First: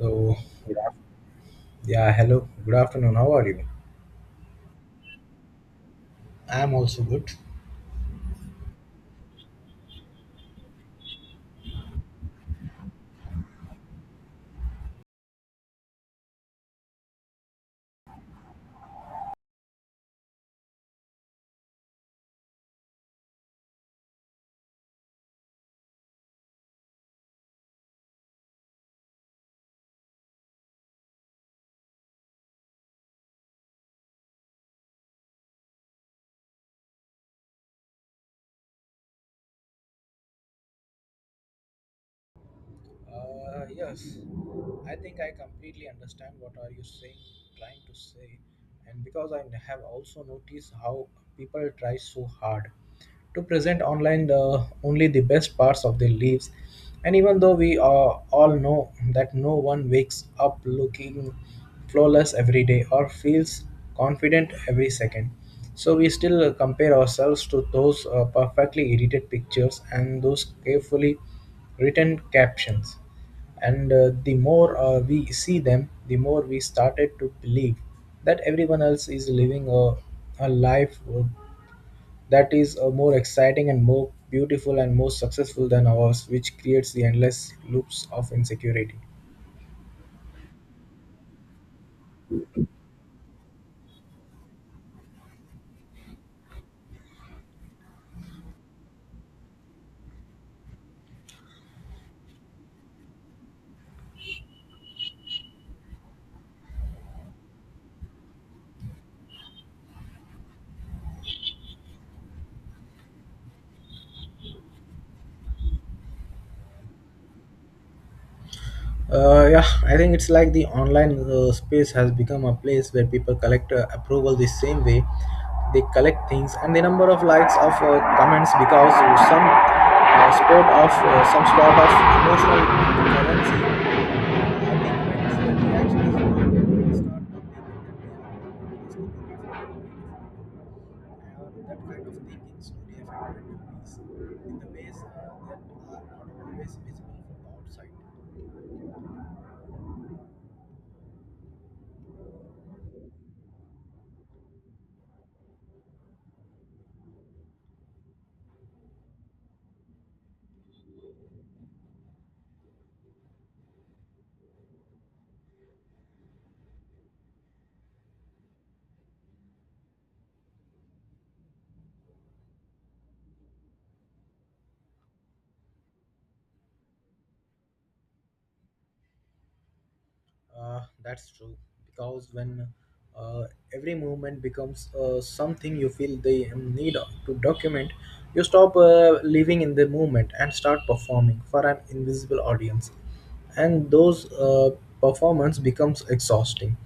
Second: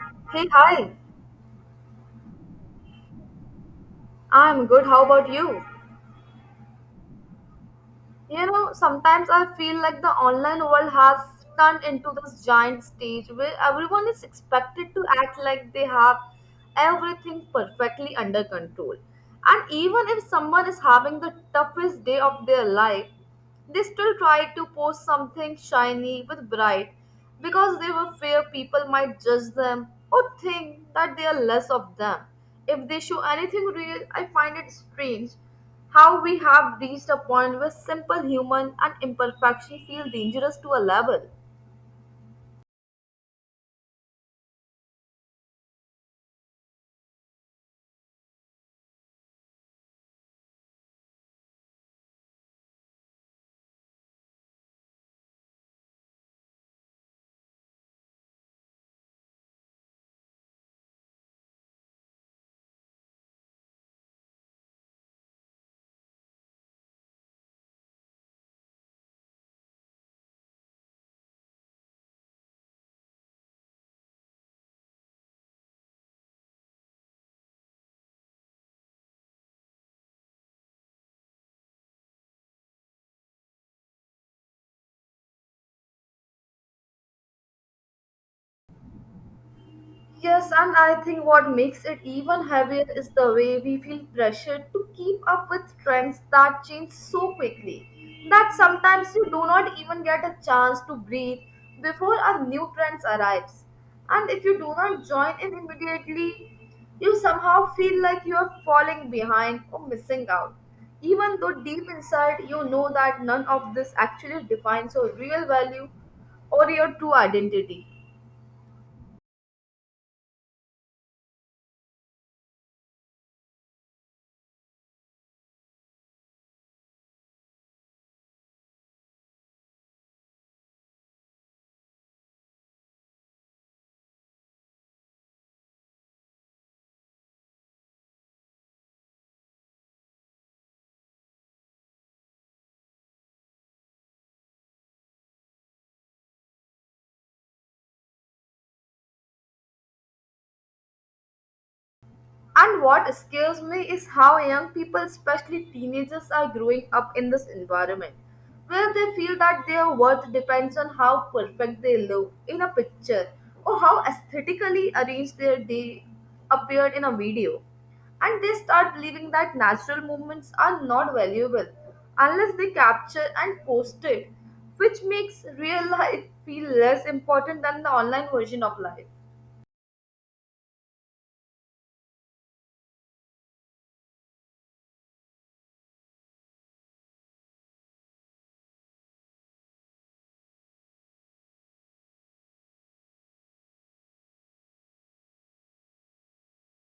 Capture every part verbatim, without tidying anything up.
So, Hey, good hi. af- yeah, hello. Good afternoon. How are you? I'm good. How about you? I'm also good. You know, sometimes I feel like the online world has turned into this giant stage where everyone is expected to act like they have everything perfectly under control. And even if someone is having the toughest day of their life, they still tried to post something shiny with bright because they were fear people might judge them or think that they are less of them. If they show anything real, I find it strange how we have reached a point where simple human and imperfection feel dangerous to a level. Uh, yes, I think I completely understand what are you saying, trying to say. And because I have also noticed how people try so hard to present online the only the best parts of their lives, and even though we uh, all know that no one wakes up looking flawless every day or feels confident every second, so we still compare ourselves to those uh, perfectly edited pictures and those carefully written captions and uh, the more uh, we see them, the more we started to believe that everyone else is living a, a life uh, that is uh, more exciting and more beautiful and more successful than ours, which creates the endless loops of insecurity. Yes, and I think what makes it even heavier is the way we feel pressured to keep up with trends that change so quickly that sometimes you do not even get a chance to breathe before a new trend arrives. And if you do not join in immediately, you somehow feel like you are falling behind or missing out, even though deep inside you know that none of this actually defines your real value or your true identity. Uh, yeah, I think it's like the online uh, space has become a place where people collect uh, approval the same way they collect things, and the number of likes of uh, comments because uh, some uh, sport of uh, some sort of emotional currency. I think when it's the reaction is not when the people that they that kind of thinking slowly affected the peace in the ways uh, that are not always visible from the outside. And what scares me is how young people, especially teenagers, are growing up in this environment where they feel that their worth depends on how perfect they look in a picture or how aesthetically arranged their day appeared in a video. And they start believing that natural movements are not valuable unless they capture and post it, which makes real life feel less important than the online version of life. Uh, that's true. Because when uh, every movement becomes uh, something you feel the um, need to document, you stop uh, living in the movement and start performing for an invisible audience. And those uh, performance becomes exhausting.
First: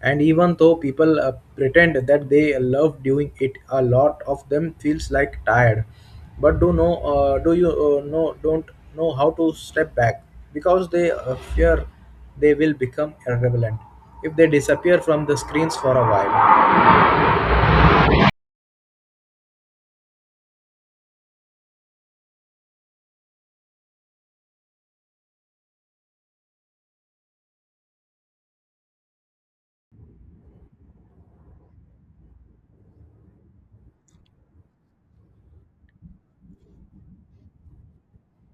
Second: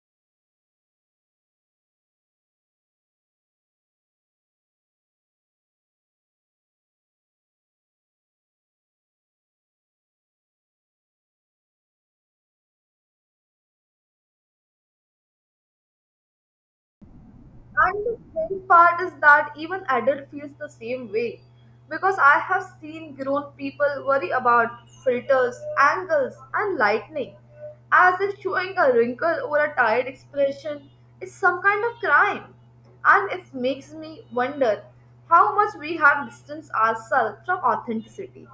And even though people uh, pretend that they love doing it, a lot of them feels like tired. But do know, uh, do you uh, know? Don't know how to step back because they uh, fear they will become irrelevant if they disappear from the screens for a while. And the strange part is that even adult feels the same way because I have seen grown people worry about filters, angles, and lightning as if showing a wrinkle or a tired expression is some kind of crime. And it makes me wonder how much we have distanced ourselves from authenticity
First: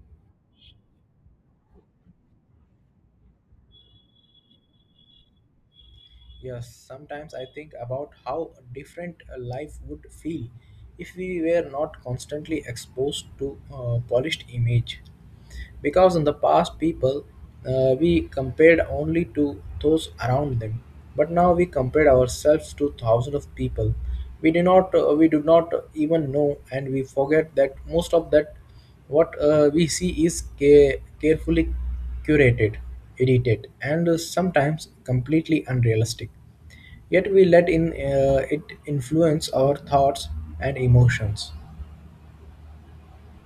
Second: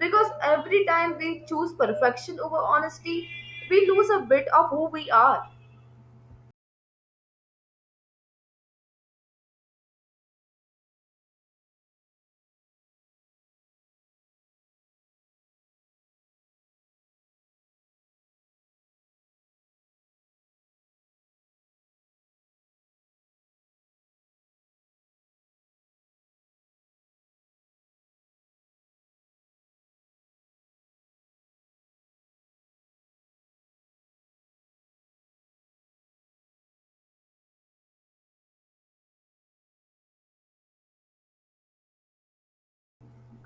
because every time we choose perfection over honesty, we lose a bit of who we are. Yes, sometimes I think about how different a life would feel if we were not constantly exposed to a polished image. Because in the past people uh, we compared only to those around them, but now we compare ourselves to thousands of people we do not uh, we do not even know, and we forget that most of that what uh, we see is ca- carefully curated, edited, and uh, sometimes completely unrealistic, yet we let in uh, it influence our thoughts and emotions.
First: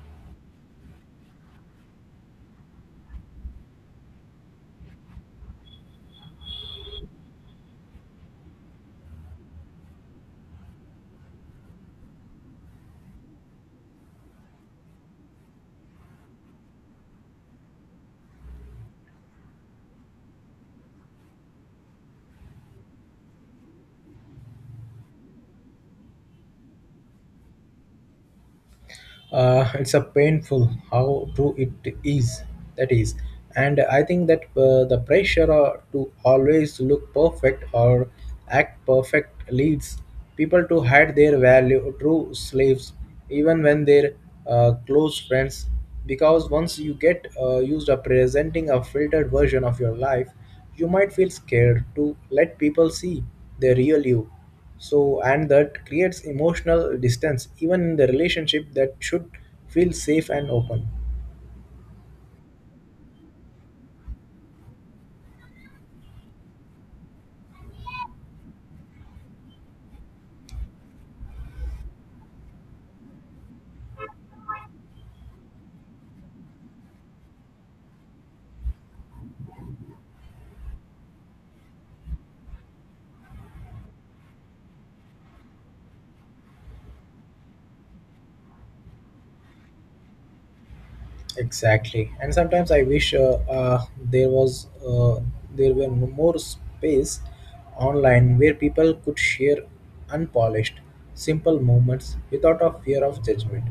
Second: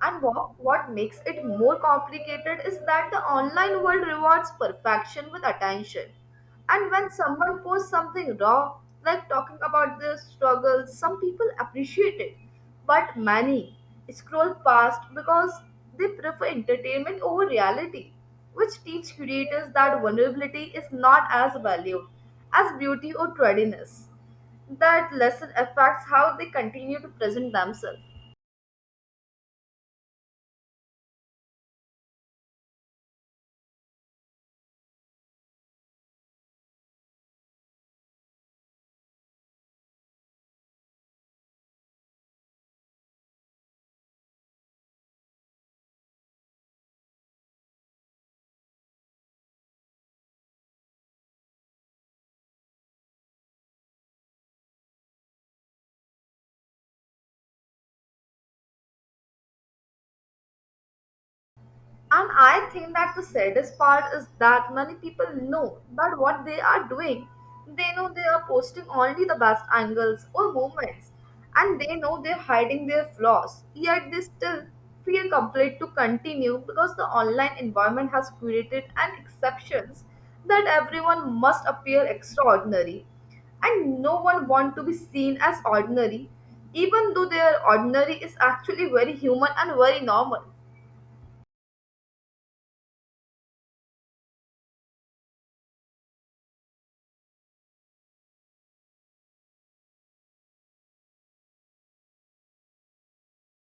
And what, what makes it more complicated is that the online world rewards perfection with attention. And when someone posts something raw, like talking about their struggles, some people appreciate it. But many scroll past because they prefer entertainment over reality, which teach creators that vulnerability is not as valued as beauty or tardiness. That lesson affects how they continue to present themselves. Uh, it's a painful how true it is, that is. And I think that uh, the pressure uh, to always look perfect or act perfect leads people to hide their value true slaves even when they're uh, close friends, because once you get uh, used to presenting a filtered version of your life, you might feel scared to let people see the real you. So and that creates emotional distance even in the relationship that should feel safe and open. And I think that the saddest part is that many people know that what they are doing. They know they are posting only the best angles or moments, and they know they're hiding their flaws, yet they still feel compelled to continue because the online environment has created an exceptions that everyone must appear extraordinary. And no one wants to be seen as ordinary, even though their ordinary is actually very human and very normal. Exactly, and sometimes i wish uh, uh, there was uh, there were more space online where people could share unpolished simple moments without a fear of judgment,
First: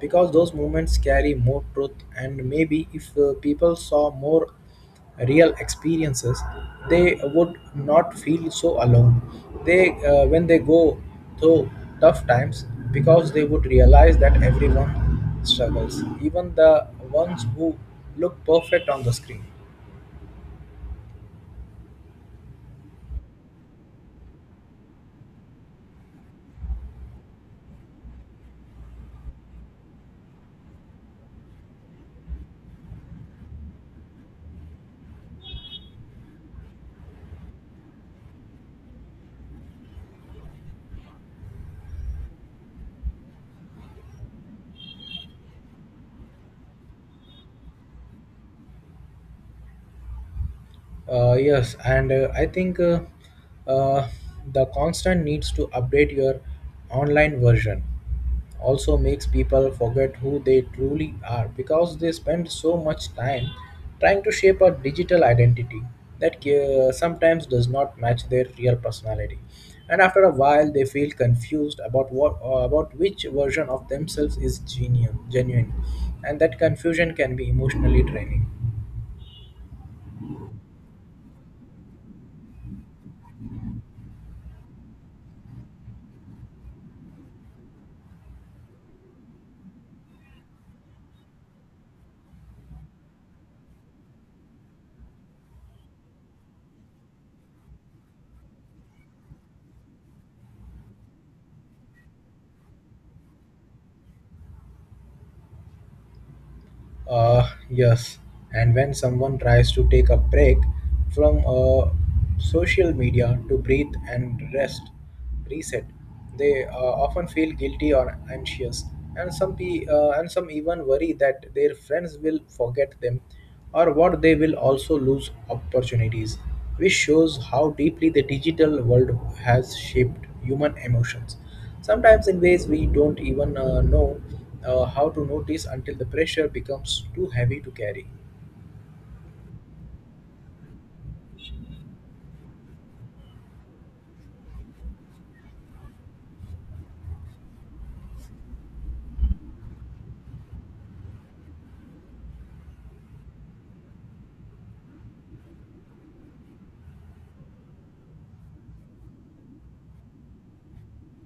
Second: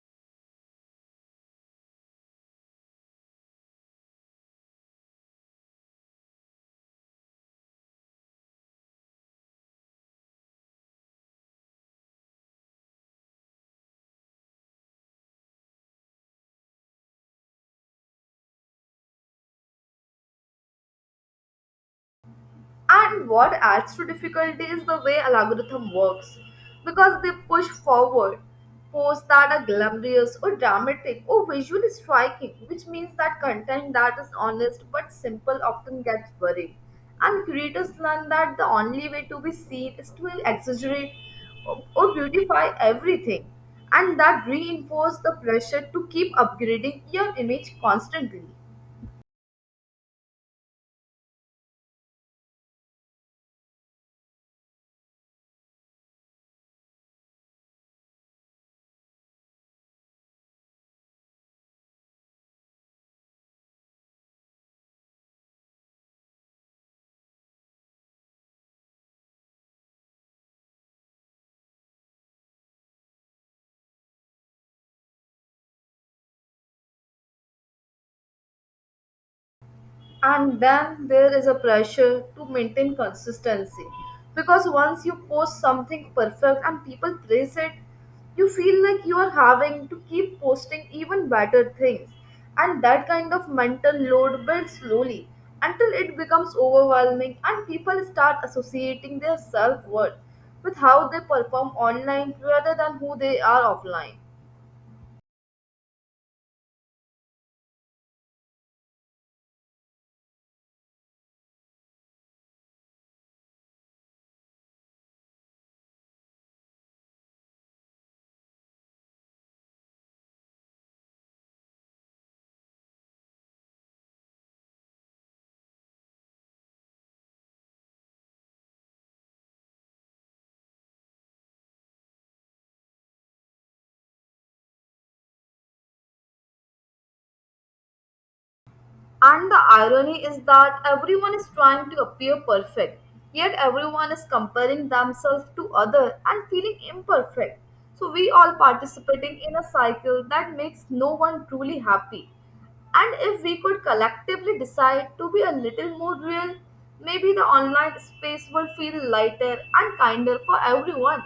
because those moments carry more truth. And maybe if uh, people saw more real experiences, they would not feel so alone. They uh, when they go through tough times, because they would realize that everyone struggles, even the ones who look perfect on the screen. And what adds to difficulty is the way algorithm works, because they push forward posts that are glamorous or dramatic or visually striking, which means that content that is honest but simple often gets buried. And creators learn that the only way to be seen is to exaggerate or or beautify everything, and that reinforces the pressure to keep upgrading your image constantly. Uh, yes, and uh, I think uh, uh, the constant needs to update your online version also makes people forget who they truly are, because they spend so much time trying to shape a digital identity that uh, sometimes does not match their real personality. And after a while, they feel confused about what uh, about which version of themselves is genuine, genuine, and that confusion can be emotionally draining. And then there is a pressure to maintain consistency, because once you post something perfect and people praise it, you feel like you are having to keep posting even better things, and that kind of mental load builds slowly until it becomes overwhelming, and people start associating their self-worth with how they perform online rather than who they are offline. Uh, yes, and when someone tries to take a break from uh, social media to breathe and rest, reset, they uh, often feel guilty or anxious, and some pe- uh, and some even worry that their friends will forget them, or what they will also lose opportunities, which shows how deeply the digital world has shaped human emotions, sometimes in ways we don't even uh, know uh, how to notice until the pressure becomes too heavy to carry. And the irony is that everyone is trying to appear perfect, yet everyone is comparing themselves to other and feeling imperfect. So we all participating in a cycle that makes no one truly happy. And if we could collectively decide to be a little more real, maybe the online space will feel lighter and kinder for everyone.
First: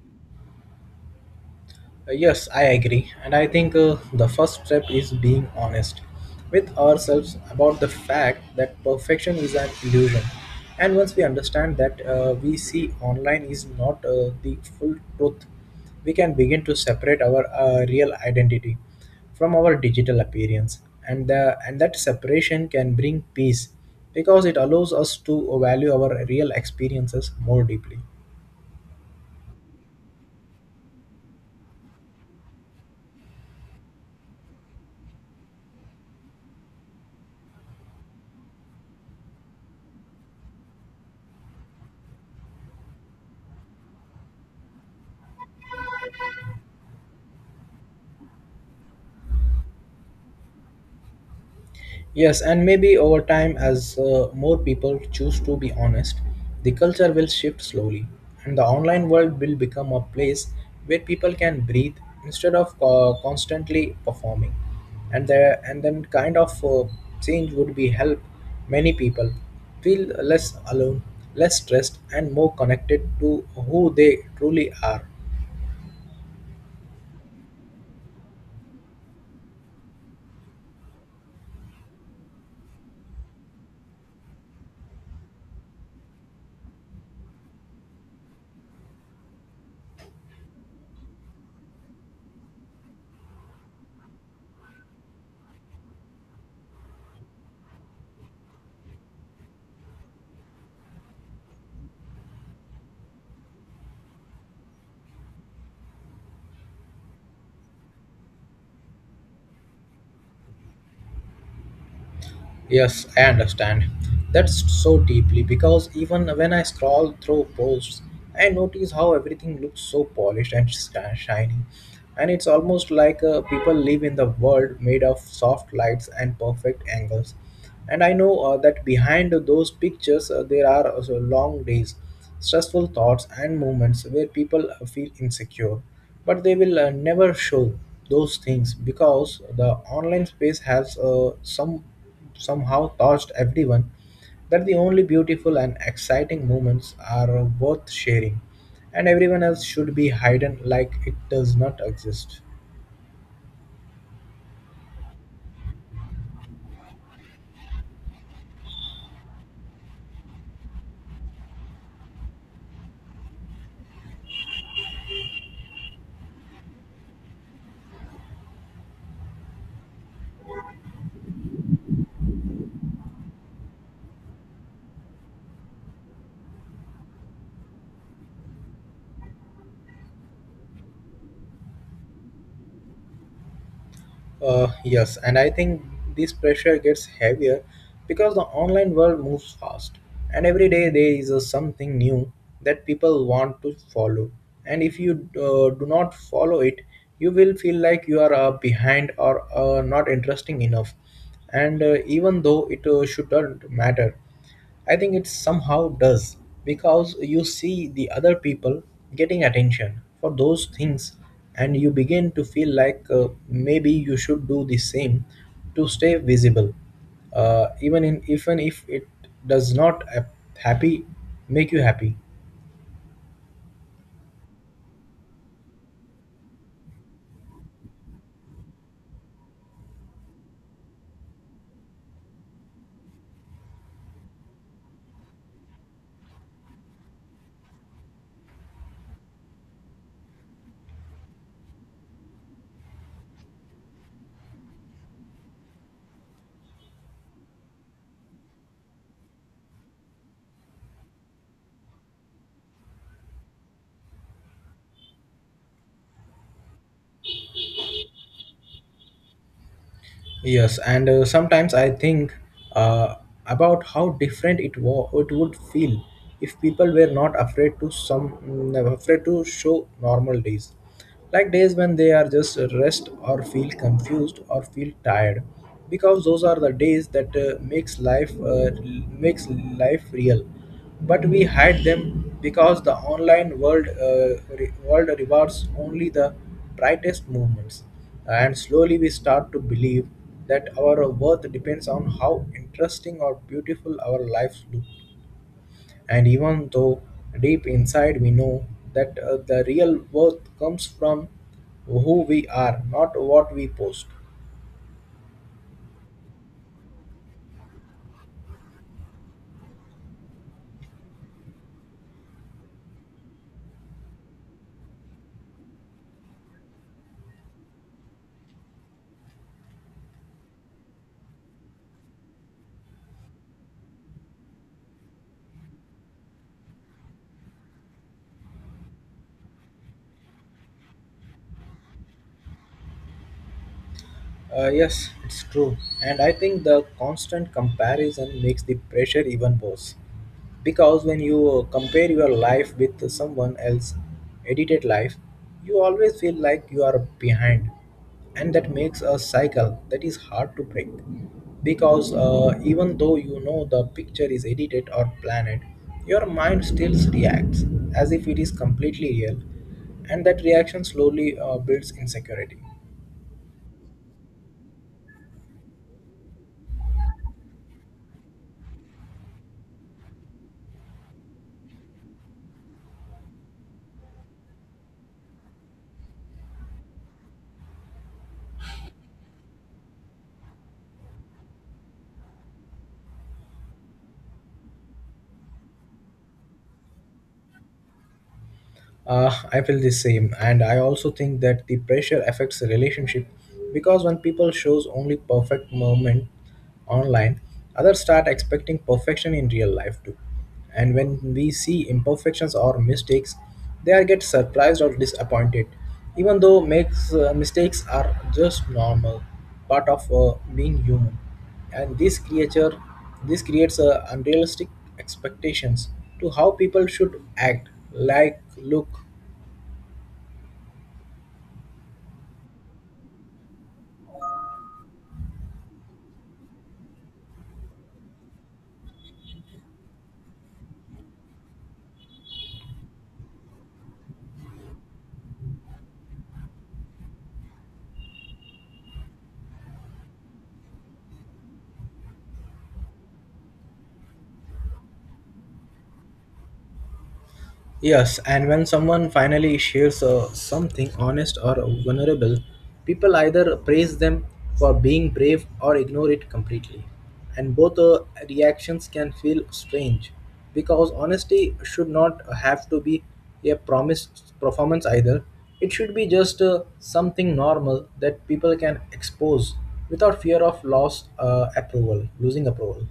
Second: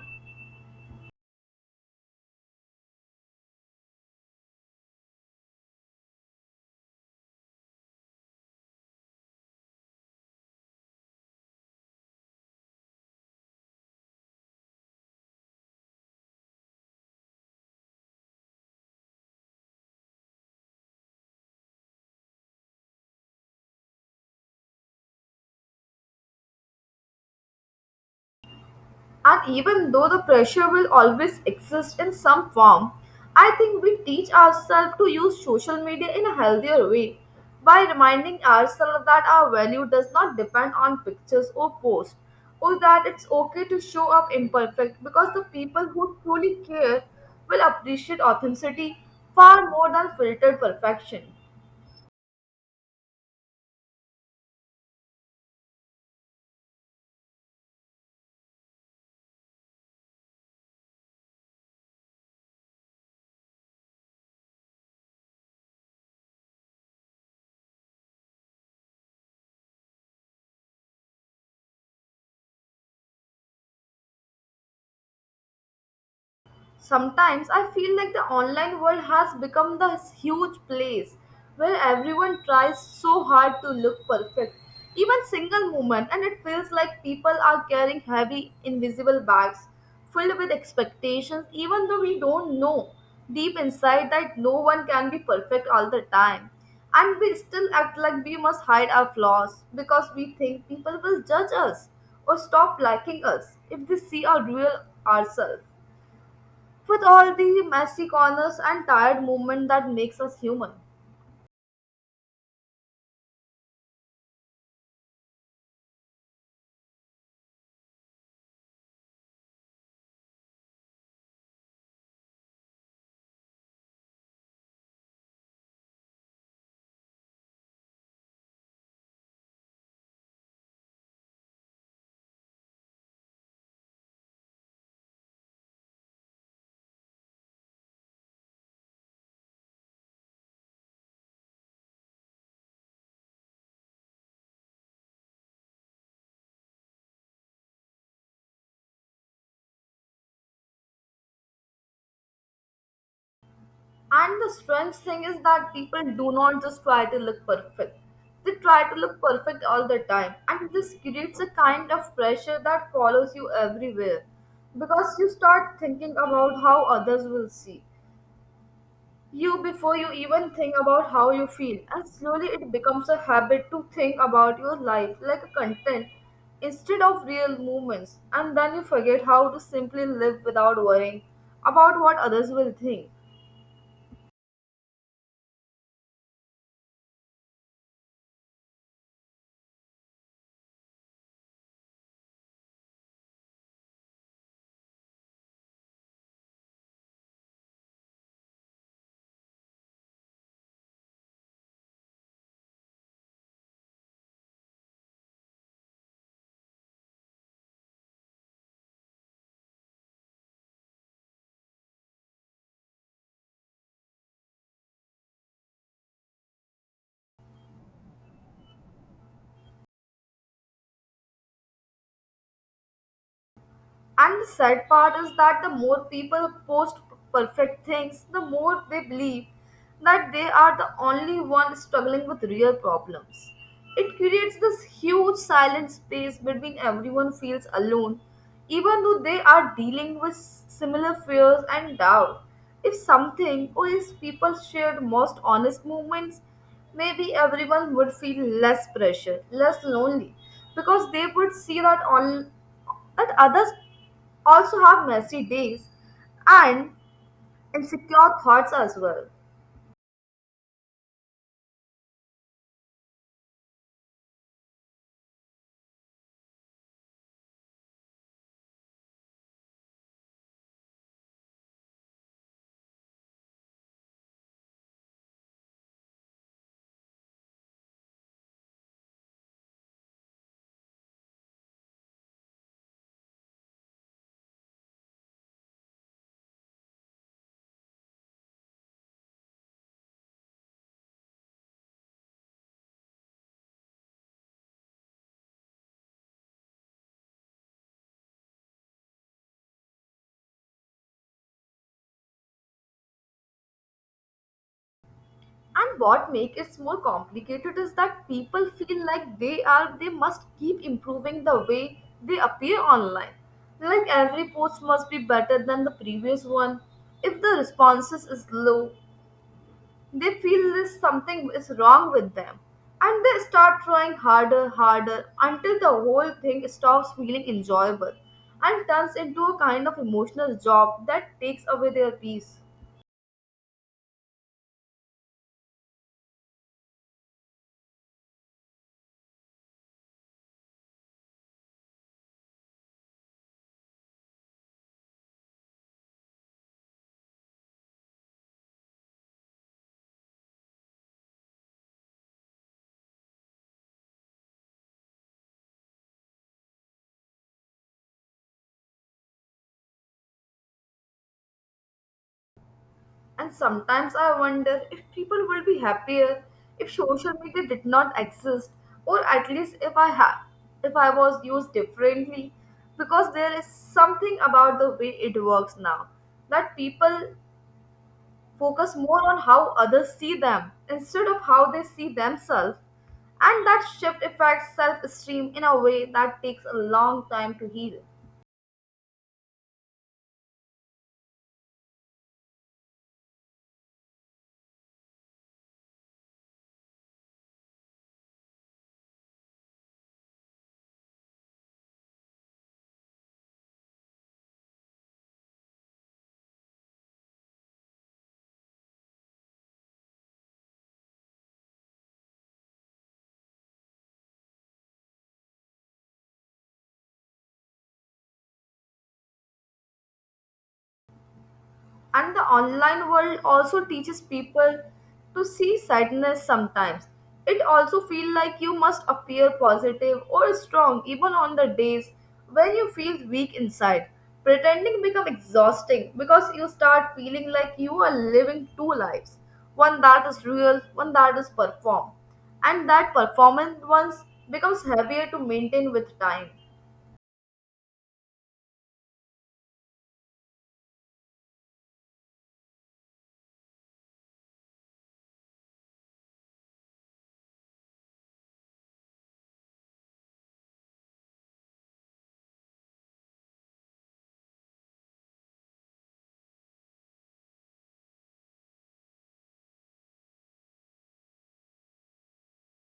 Uh, Yes, I agree. And I think uh, the first step is being honest with ourselves about the fact that perfection is an illusion. And once we understand that uh, we see online is not uh, the full truth, we can begin to separate our uh, real identity from our digital appearance. And, uh, and that separation can bring peace because it allows us to value our real experiences more deeply. And even though the pressure will always exist in some form, I think we teach ourselves to use social media in a healthier way by reminding ourselves that our value does not depend on pictures or posts, or that it's okay to show up imperfect because the people who truly care will appreciate authenticity far more than filtered perfection. Yes, and maybe over time, as uh, more people choose to be honest, the culture will shift slowly, and the online world will become a place where people can breathe instead of uh, constantly performing. And there, and then kind of uh, change would be help many people feel less alone, less stressed, and more connected to who they truly are. Sometimes I feel like the online world has become this huge place where everyone tries so hard to look perfect, even single moment, and it feels like people are carrying heavy, invisible bags filled with expectations, even though we don't know deep inside that no one can be perfect all the time. And we still act like we must hide our flaws because we think people will judge us or stop liking us if they see our real ourselves with all the messy corners and tired movement that makes us human. Yes, I understand that's so deeply, because even when I scroll through posts, I notice how everything looks so polished and sh- shiny. And it's almost like uh, people live in the world made of soft lights and perfect angles. And I know uh, that behind those pictures, uh, there are also long days, stressful thoughts, and moments where people uh, feel insecure. But they will uh, never show those things because the online space has uh, some somehow touched everyone, that the only beautiful and exciting moments are worth sharing, and everyone else should be hidden like it does not exist. And the strange thing is that people do not just try to look perfect. They try to look perfect all the time. And this creates a kind of pressure that follows you everywhere. Because you start thinking about how others will see you before you even think about how you feel, and slowly it becomes a habit to think about your life like a content instead of real moments, and then you forget how to simply live without worrying about what others will think. Uh, yes, and I think this pressure gets heavier because the online world moves fast, and every day there is uh, something new that people want to follow. And if you uh, do not follow it, you will feel like you are uh, behind or uh, not interesting enough. And uh, even though it uh, shouldn't matter, I think it somehow does, because you see the other people getting attention for those things, and you begin to feel like uh, maybe you should do the same to stay visible, uh, even in even if it does not uh, happy make you happy. And the sad part is that the more people post perfect things, the more they believe that they are the only one struggling with real problems. It creates this huge silent space between everyone feels alone, even though they are dealing with similar fears and doubt. If something or if people shared most honest moments, maybe everyone would feel less pressure, less lonely, because they would see that all and others also have messy days and insecure thoughts as well. Yes, and uh, sometimes I think uh, about how different it wa- it would feel if people were not afraid to some mm, afraid to show normal days, like days when they are just rest or feel confused or feel tired, because those are the days that uh, makes life uh, makes life real. But we hide them because the online world uh, re- world rewards only the brightest moments, and slowly we start to believe that our worth depends on how interesting or beautiful our lives look. And even though deep inside we know that uh, the real worth comes from who we are, not what we post. And what makes it more complicated is that people feel like they are they must keep improving the way they appear online. Like every post must be better than the previous one. If the responses is low, they feel this something is wrong with them and they start trying harder, harder until the whole thing stops feeling enjoyable and turns into a kind of emotional job that takes away their peace. Uh, yes, it's true. And I think the constant comparison makes the pressure even worse, because when you compare your life with someone else's edited life, you always feel like you are behind, and that makes a cycle that is hard to break, because uh, even though you know the picture is edited or planned, your mind still reacts as if it is completely real, and that reaction slowly uh, builds insecurity. And sometimes I wonder if people would be happier if social media did not exist, or at least if I ha- if I was used differently, because there is something about the way it works now that people focus more on how others see them instead of how they see themselves. And that shift affects self esteem in a way that takes a long time to heal. Uh, I feel the same, and I also think that the pressure affects the relationship, because when people shows only perfect moment online, others start expecting perfection in real life too. And when we see imperfections or mistakes, they are get surprised or disappointed, even though makes uh, mistakes are just normal part of uh, being human. And this creature, this creates a unrealistic expectations to how people should act like look. And the online world also teaches people to see sadness sometimes. It also feels like you must appear positive or strong even on the days when you feel weak inside. Pretending becomes exhausting because you start feeling like you are living two lives, one that is real, one that is performed. And that performance once becomes heavier to maintain with time. Yes, and when someone finally shares uh, something honest or vulnerable, people either praise them for being brave or ignore it completely. And both uh, reactions can feel strange, because honesty should not have to be a promise performance either. It should be just uh, something normal that people can expose without fear of loss, uh, approval, losing approval.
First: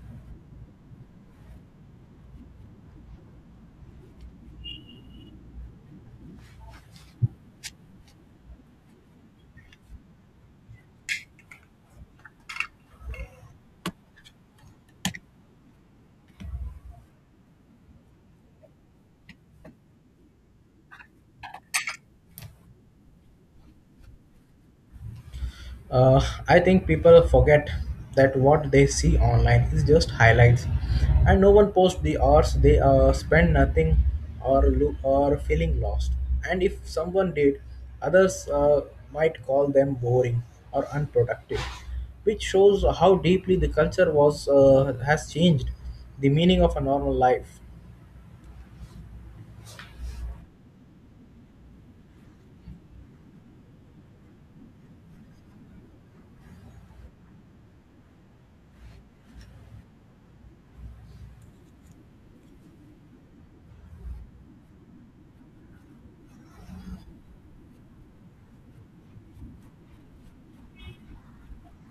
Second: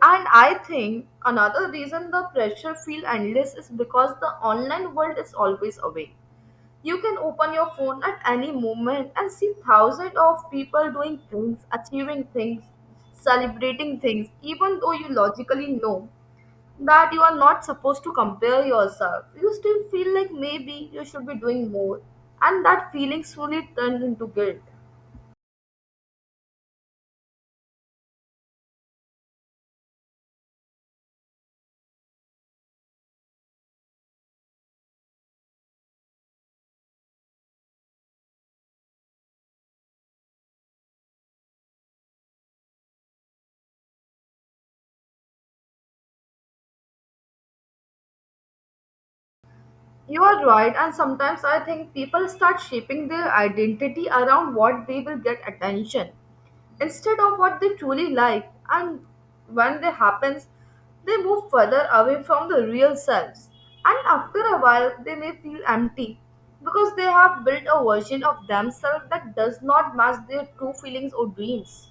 And I think another reason the pressure feel endless is because the online world is always away. You can open your phone at any moment and see thousands of people doing things, achieving things, celebrating things, even though you logically know that you are not supposed to compare yourself. You still feel like maybe you should be doing more, and that feeling slowly turns into guilt. Uh, I think people forget that what they see online is just highlights, and no one posts the hours they uh, spend nothing or look or feeling lost. And if someone did, others uh, might call them boring or unproductive, which shows how deeply the culture was uh, has changed the meaning of a normal life. You are right, and sometimes I think people start shaping their identity around what they will get attention instead of what they truly like, and when that happens, they move further away from the real selves. And after a while, they may feel empty because they have built a version of themselves that does not match their true feelings or dreams.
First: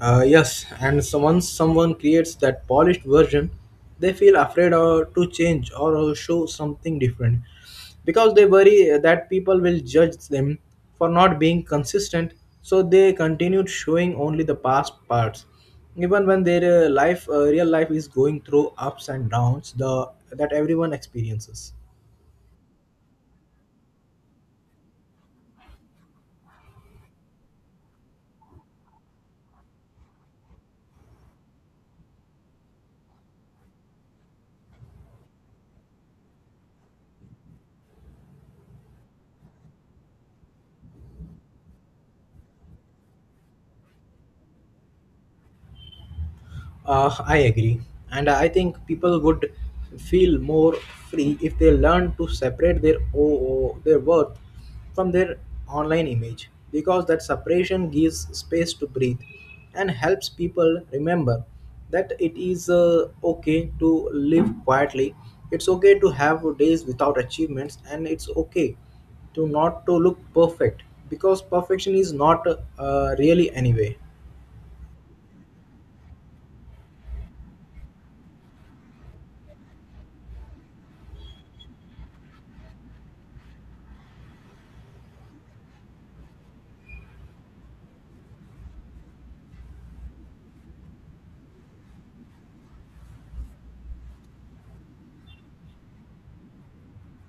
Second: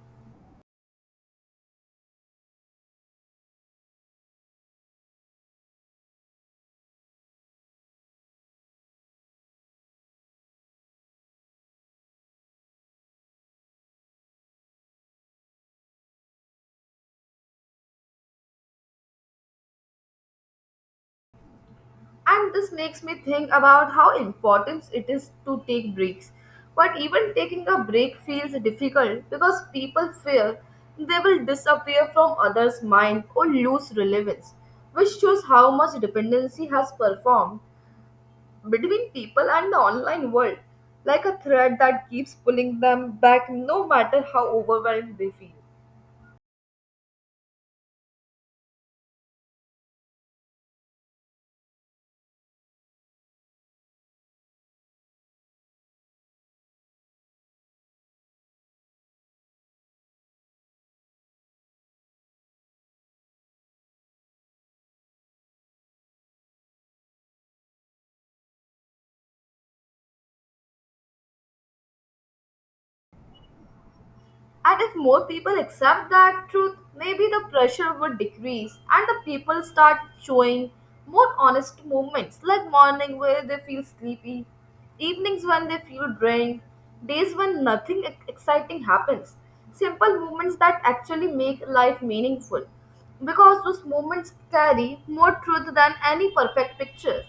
Uh, yes, and so once someone creates that polished version, they feel afraid or to change or show something different because they worry that people will judge them for not being consistent. So they continued showing only the past parts, even when their uh, life, uh, real life, is going through ups and downs. The that everyone experiences. And this makes me think about how important it is to take breaks. But even taking a break feels difficult because people fear they will disappear from others' mind or lose relevance, which shows how much dependency has performed between people and the online world, like a thread that keeps pulling them back no matter how overwhelmed they feel. Uh, I agree. And I think people would feel more free if they learn to separate their o- their worth from their online image, because that separation gives space to breathe and helps people remember that it is uh, okay to live quietly, it's okay to have days without achievements, and it's okay to not to look perfect, because perfection is not uh, really anyway. And if more people accept that truth, maybe the pressure would decrease and the people start showing more honest movements like morning where they feel sleepy, evenings when they feel drained, days when nothing ex- exciting happens. Simple movements that actually make life meaningful because those moments carry more truth than any perfect picture.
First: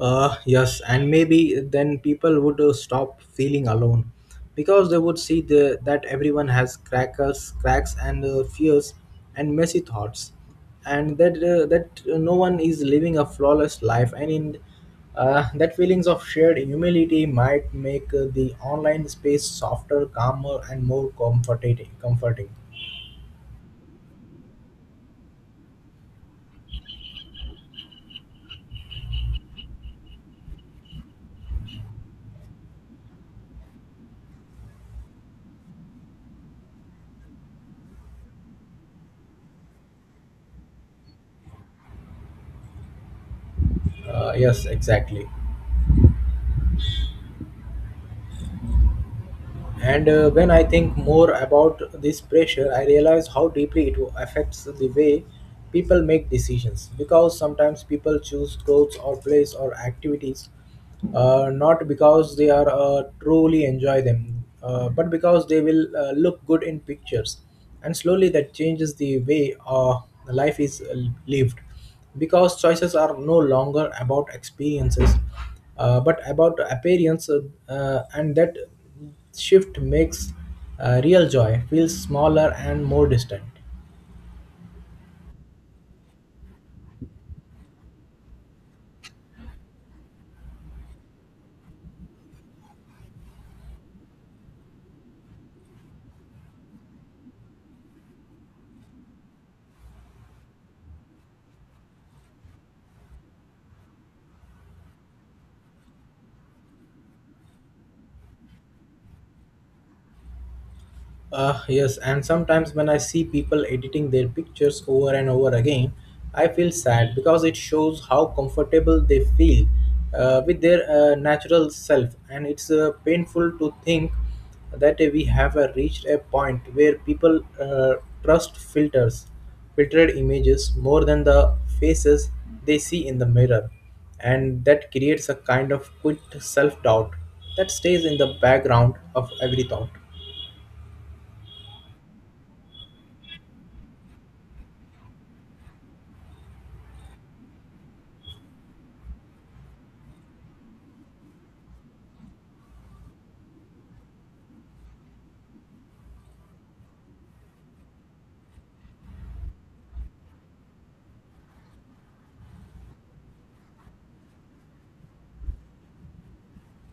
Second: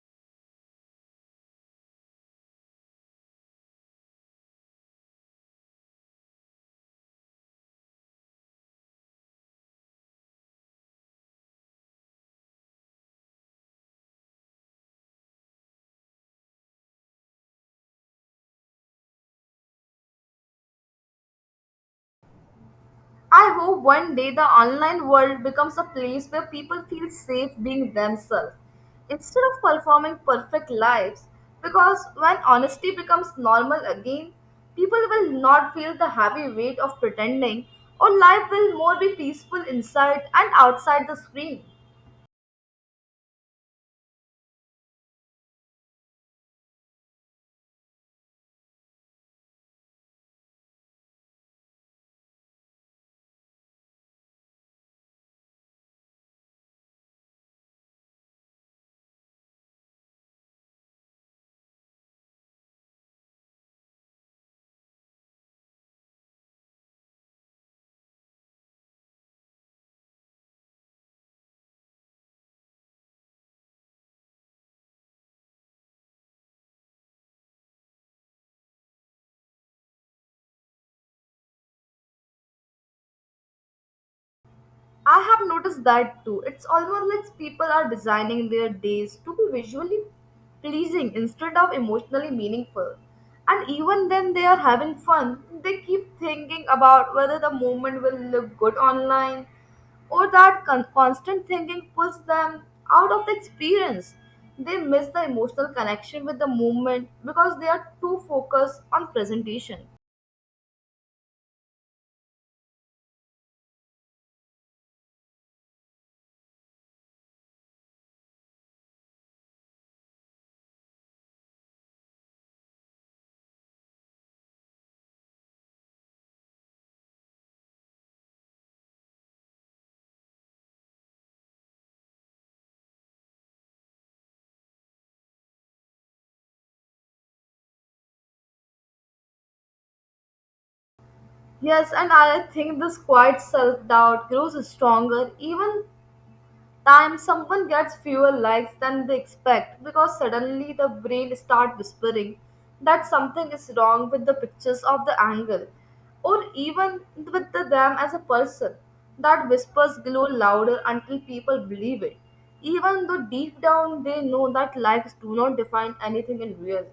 Uh, yes, and maybe then people would uh, stop feeling alone because they would see the, that everyone has crackers, cracks, and uh, fears and messy thoughts, and that uh, that uh, no one is living a flawless life. And in uh, that feelings of shared humility might make uh, the online space softer, calmer, and more comforting. Comforting. I hope one day the online world becomes a place where people feel safe being themselves instead of performing perfect lives. Because when honesty becomes normal again, people will not feel the heavy weight of pretending, or life will more be peaceful inside and outside the screen. Uh, yes, exactly. And uh, when I think more about this pressure, I realize how deeply it affects the way people make decisions. Because sometimes people choose clothes or place or activities, uh, not because they are uh, truly enjoy them, uh, but because they will uh, look good in pictures. And slowly that changes the way uh, life is uh, lived. Because choices are no longer about experiences, uh, but about appearance, uh, and that shift makes uh, real joy feel smaller and more distant. I have noticed that too. It's almost like people are designing their days to be visually pleasing instead of emotionally meaningful. And even then they are having fun, they keep thinking about whether the moment will look good online or that con- constant thinking pulls them out of the experience. They miss the emotional connection with the moment because they are too focused on presentation. Uh, yes, and sometimes when I see people editing their pictures over and over again, I feel sad because it shows how comfortable they feel uh, with their uh, natural self, and it's uh, painful to think that we have uh, reached a point where people uh, trust filters, filtered images more than the faces they see in the mirror, and that creates a kind of quit self doubt that stays in the background of every thought. Yes, and I think this quiet self doubt grows stronger even time someone gets fewer likes than they expect because suddenly the brain starts whispering that something is wrong with the pictures of the angle or even with the, them as a person. That whispers glow louder until people believe it even though deep down they know that likes do not define anything in real.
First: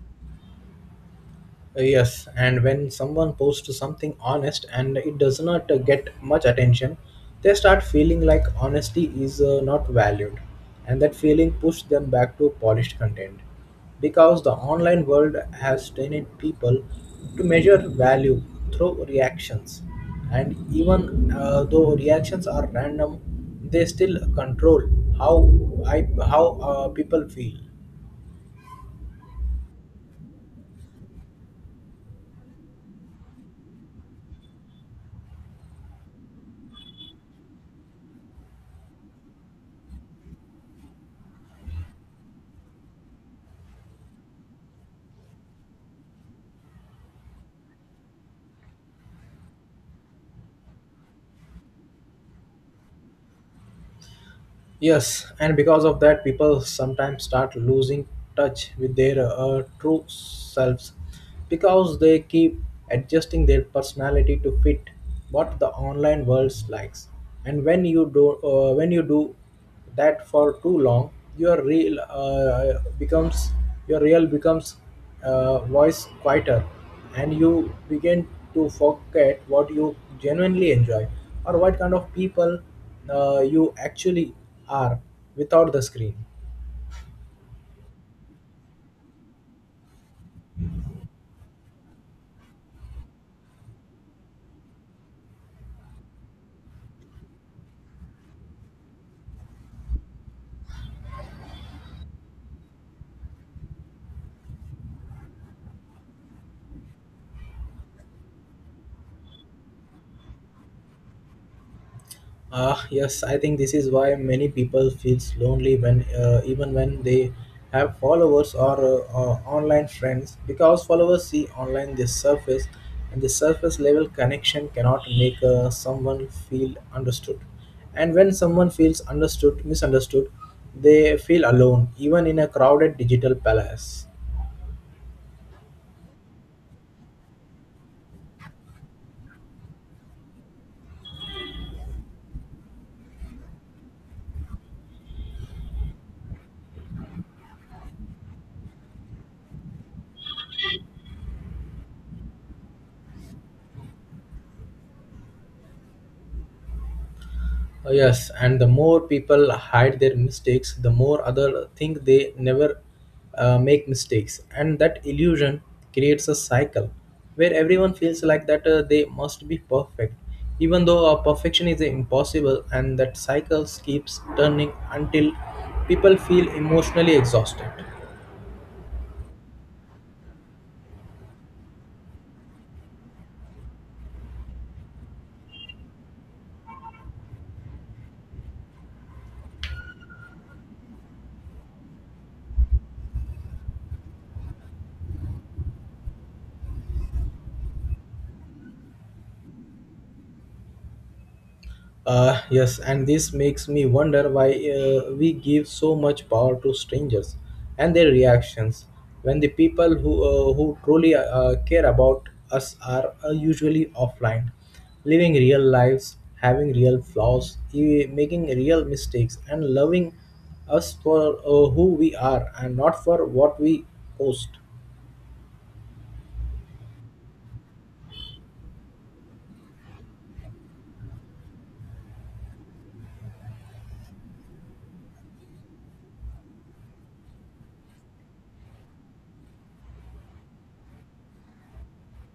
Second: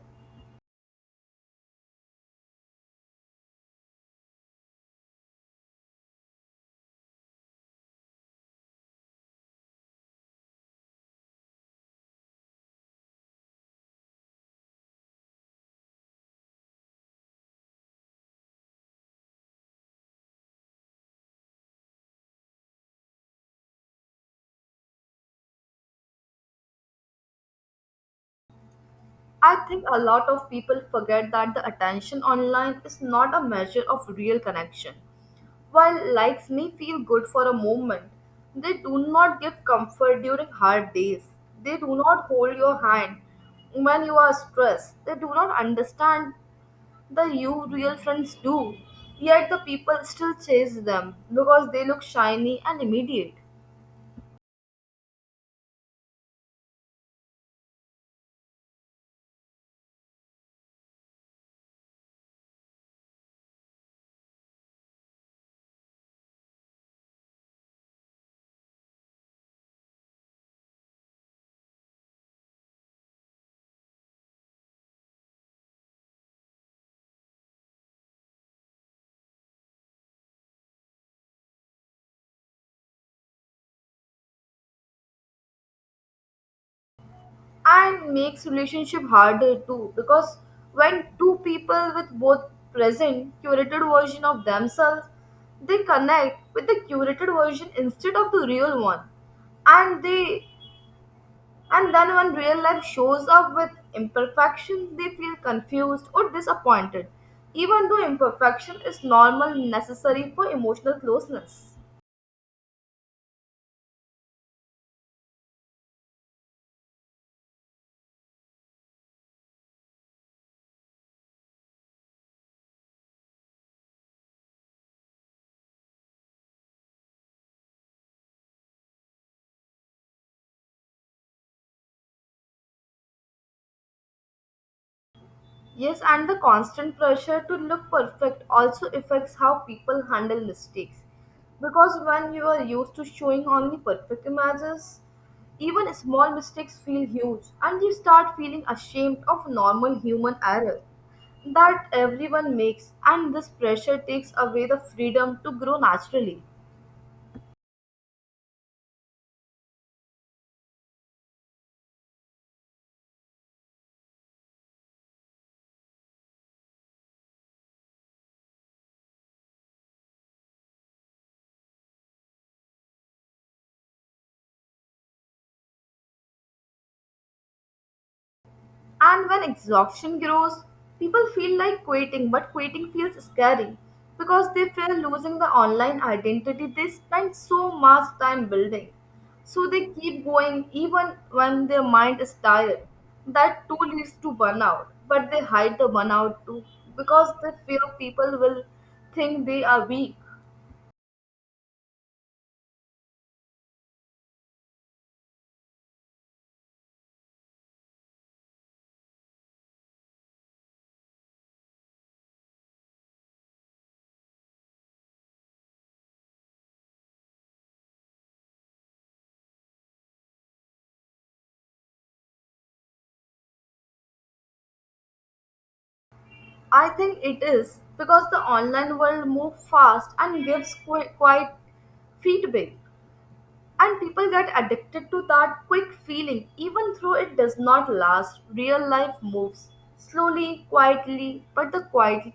Uh, Yes, and when someone posts something honest and it does not uh, get much attention, they start feeling like honesty is uh, not valued, and that feeling pushes them back to polished content. Because the online world has trained people to measure value through reactions, and even uh, though reactions are random, they still control how I how uh, people feel. I think a lot of people forget that the attention online is not a measure of real connection. While likes may feel good for a moment, they do not give comfort during hard days. They do not hold your hand when you are stressed. They do not understand the you real friends do. Yet the people still chase them because they look shiny and immediate. Yes, and because of that, people sometimes start losing touch with their uh, true selves because they keep adjusting their personality to fit what the online world likes. And when you do, uh, when you do that for too long, your real uh, becomes your real becomes uh, voice quieter, and you begin to forget what you genuinely enjoy or what kind of people uh, you actually are without the screen. And makes relationship harder too because when two people with both present curated version of themselves, they connect with the curated version instead of the real one, and they and then when real life shows up with imperfection they feel confused or disappointed even though imperfection is normal necessary for emotional closeness. Ah, yes, I think this is why many people feels lonely when uh, even when they have followers or uh, uh, online friends, because followers see online the surface, and the surface level connection cannot make uh, someone feel understood. And when someone feels understood, misunderstood, they feel alone even in a crowded digital palace. Yes, and the constant pressure to look perfect also affects how people handle mistakes. Because when you are used to showing only perfect images, even small mistakes feel huge, and you start feeling ashamed of normal human error that everyone makes, and this pressure takes away the freedom to grow naturally. Uh, yes, and the more people hide their mistakes, the more other think they never uh, make mistakes, and that illusion creates a cycle where everyone feels like that uh, they must be perfect, even though uh, perfection is impossible, and that cycle keeps turning until people feel emotionally exhausted. And when exhaustion grows, people feel like quitting, but quitting feels scary because they fear losing the online identity they spent so much time building. So they keep going even when their mind is tired. That too leads to burnout, but they hide the burnout too because they fear people will think they are weak. Uh, yes, and this makes me wonder why uh, we give so much power to strangers and their reactions when the people who, uh, who truly uh, care about us are uh, usually offline, living real lives, having real flaws, e- making real mistakes, and loving us for uh, who we are and not for what we post. I think it is because the online world moves fast and gives qui- quite feedback, and people get addicted to that quick feeling even though it does not last. Real life moves slowly, quietly, but the quiet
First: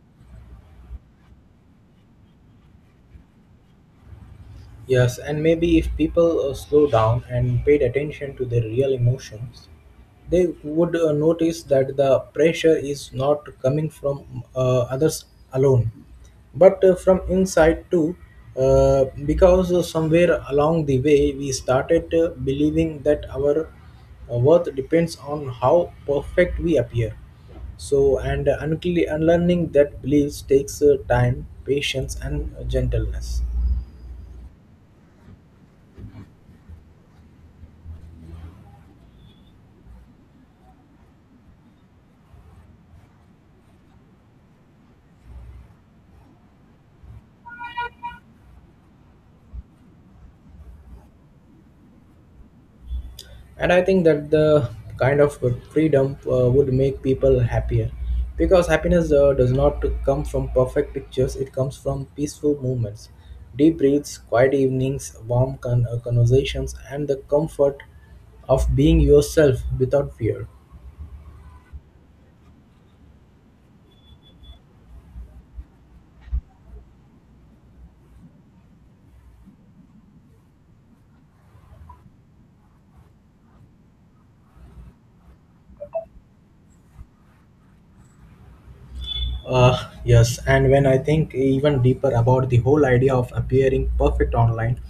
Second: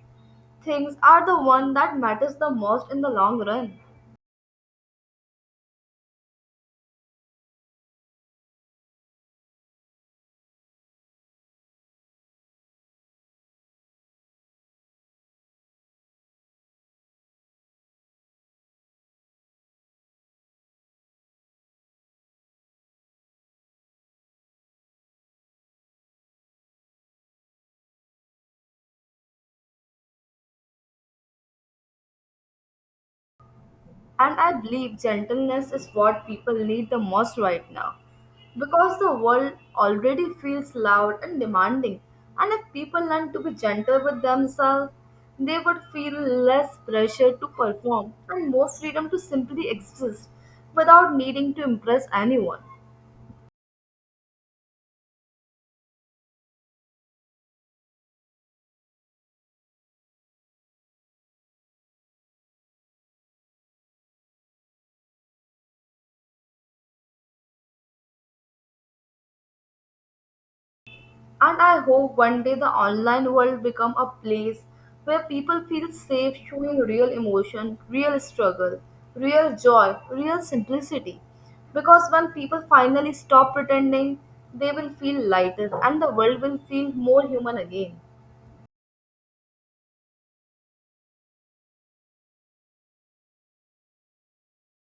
things are the one that matters the most in the long run. Yes, and maybe if people uh, slowed down and paid attention to their real emotions, they would uh, notice that the pressure is not coming from uh, others alone, but uh, from inside too. Uh, because uh, somewhere along the way, we started uh, believing that our uh, worth depends on how perfect we appear. So, and uh, uncle- unlearning that beliefs takes uh, time, patience, and gentleness. And I believe gentleness is what people need the most right now. Because the world already feels loud and demanding, and if people learn to be gentle with themselves, they would feel less pressure to perform and more freedom to simply exist without needing to impress anyone. And I think that the kind of freedom uh, would make people happier, because happiness uh, does not come from perfect pictures, it comes from peaceful moments, deep breaths, quiet evenings, warm con- uh, conversations, and the comfort of being yourself without fear. And I hope one day the online world become a place where people feel safe showing real emotion, real struggle, real joy, real simplicity. Because when people finally stop pretending, they will feel lighter and the world will feel more human again. Uh, yes, and when I think even deeper about the whole idea of appearing perfect online,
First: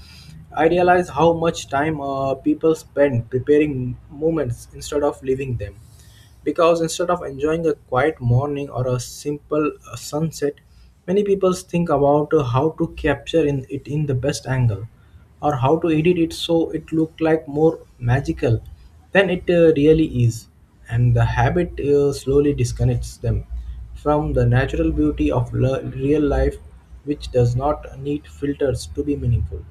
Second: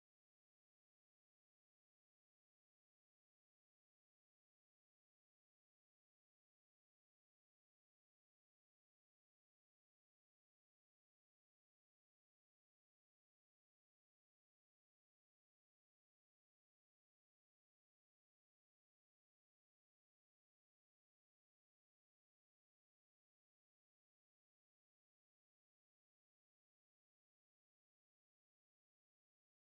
I realize how much time uh, people spend preparing moments instead of living them. Because instead of enjoying a quiet morning or a simple uh, sunset, many people think about uh, how to capture in, it in the best angle or how to edit it so it look like more magical than it uh, really is. And the habit uh, slowly disconnects them from the natural beauty of le- real life, which does not need filters to be meaningful.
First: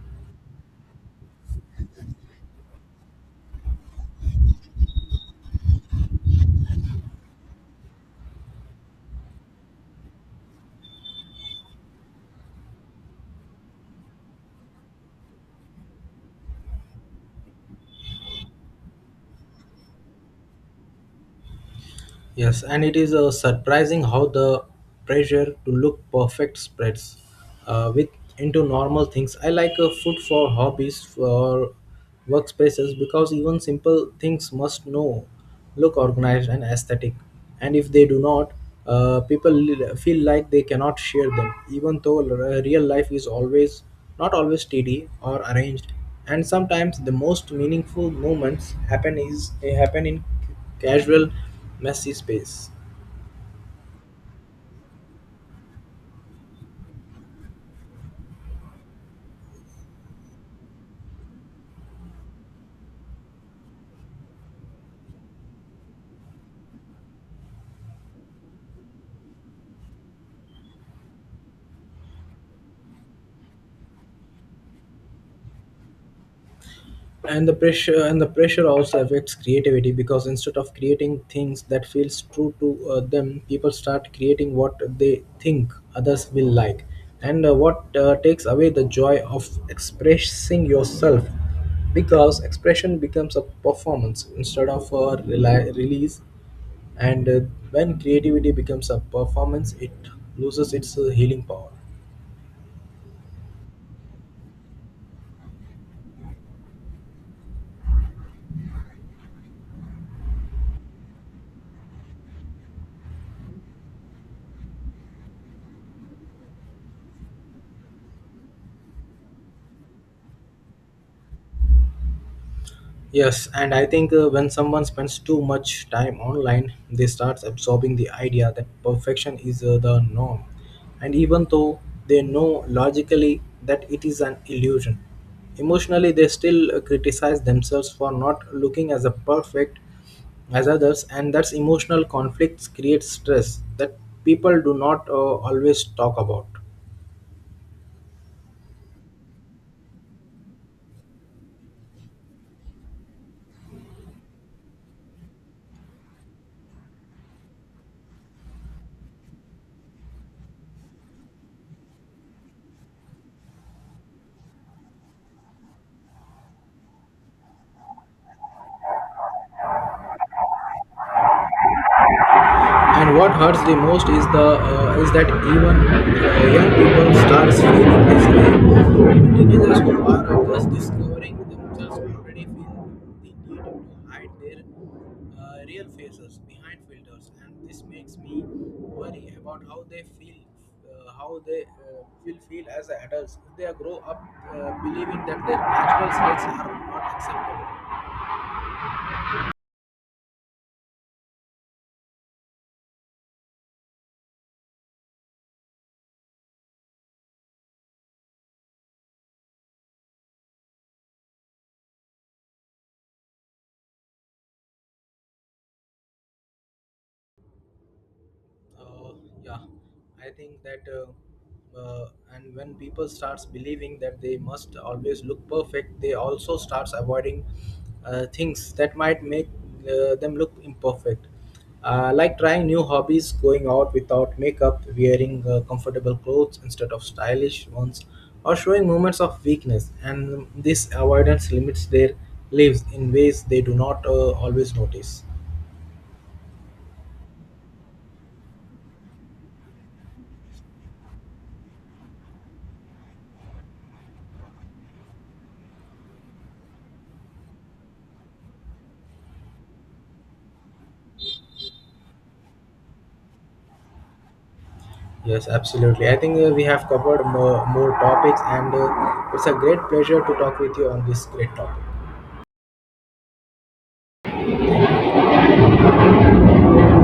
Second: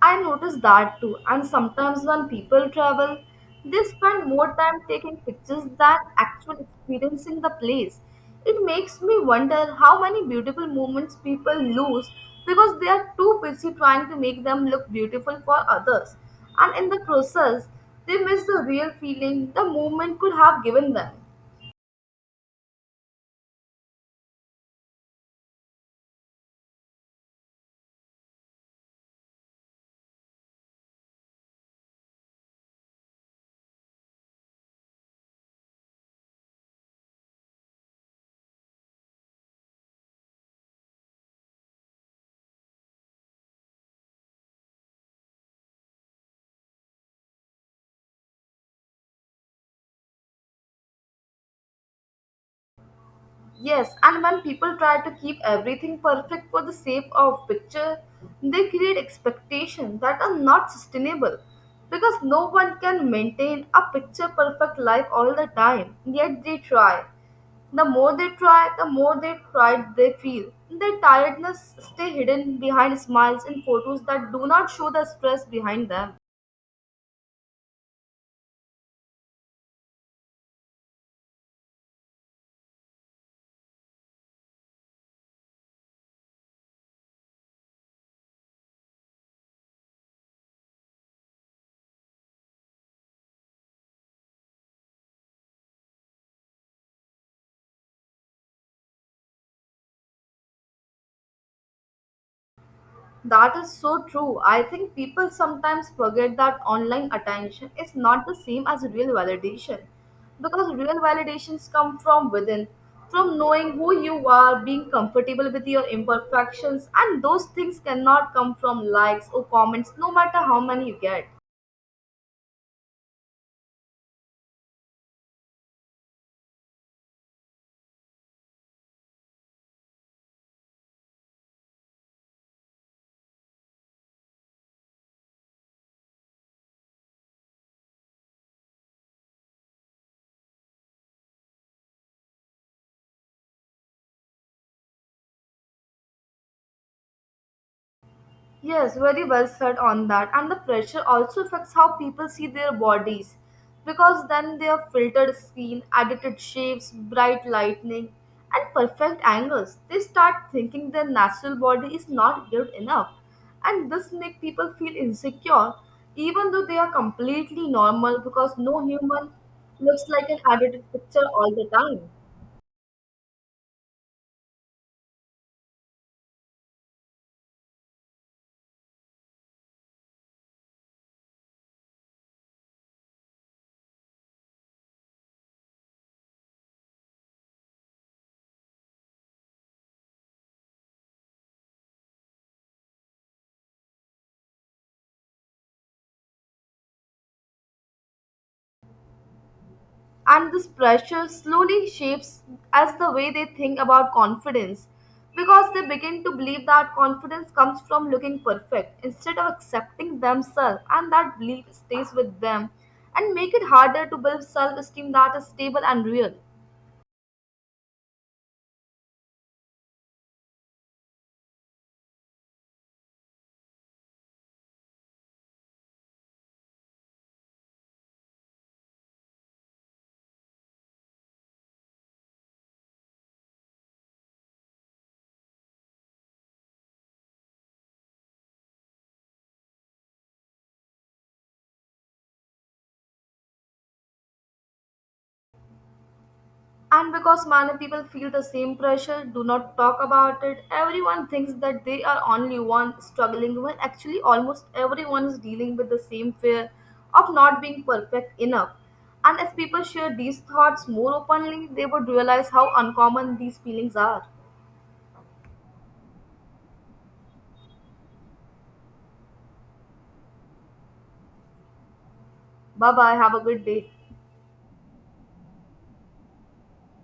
I notice that too, and sometimes when people travel, they spend more time taking pictures than actually experiencing the place. It makes me wonder how many beautiful moments people lose because they are too busy trying to make them look beautiful for others, and in the process, they miss the real feeling the moment could have given them. Yes, and it is uh, surprising how the pressure to look perfect spreads uh, with into normal things. I like uh, food for hobbies for workspaces, because even simple things must know look organized and aesthetic. And if they do not, uh, people li- feel like they cannot share them, even though r- real life is always not always steady or arranged. And sometimes the most meaningful moments happen is happen in casual, messy space. Yes, and when people try to keep everything perfect for the sake of picture, they create expectations that are not sustainable because no one can maintain a picture perfect life all the time, yet they try. The more they try, the more they tried they feel. Their tiredness stay hidden behind smiles and photos that do not show the stress behind them. And the pressure and the pressure also affects creativity, because instead of creating things that feels true to uh, them, people start creating what they think others will like, and uh, what uh, takes away the joy of expressing yourself, because expression becomes a performance instead of a reli- release. And uh, when creativity becomes a performance, it loses its uh, healing power. That is so true. I think people sometimes forget that online attention is not the same as real validation because real validations come from within, from knowing who you are, being comfortable with your imperfections, and those things cannot come from likes or comments, no matter how many you get. Yes, and I think uh, when someone spends too much time online, they start absorbing the idea that perfection is uh, the norm. And even though they know logically that it is an illusion, emotionally they still uh, criticize themselves for not looking as a perfect as others, and that's emotional conflicts create stress that people do not uh, always talk about. Yes, very well said on that. And the pressure also affects how people see their bodies because then they have filtered skin, edited shapes, bright lighting, and perfect angles. They start thinking their natural body is not good enough. And this makes people feel insecure even though they are completely normal because no human looks like an edited picture all the time. And what hurts the most is the uh, is that even uh, young people starts feeling this way. Even teenagers who are just discovering themselves already feel the need to hide their uh, real faces behind filters, and this makes me worry about how they feel, uh, how they uh, will feel as adults if they grow up uh, believing that their natural traits are not acceptable. And this pressure slowly shapes as the way they think about confidence because they begin to believe that confidence comes from looking perfect instead of accepting themselves, and that belief stays with them and make it harder to build self-esteem that is stable and real. Uh, yeah I think that uh, uh, and when people starts believing that they must always look perfect, they also starts avoiding uh, things that might make uh, them look imperfect, uh, like trying new hobbies, going out without makeup, wearing uh, comfortable clothes instead of stylish ones, or showing moments of weakness, and this avoidance limits their lives in ways they do not uh, always notice. And because many people feel the same pressure, do not talk about it, everyone thinks that they are only one struggling when actually almost everyone is dealing with the same fear of not being perfect enough. And if people share these thoughts more openly, they would realize how uncommon these feelings are. Yes, absolutely. I think uh, we have covered more, more topics, and uh, it's a great pleasure to talk with you on this great topic. Bye bye, have a good day.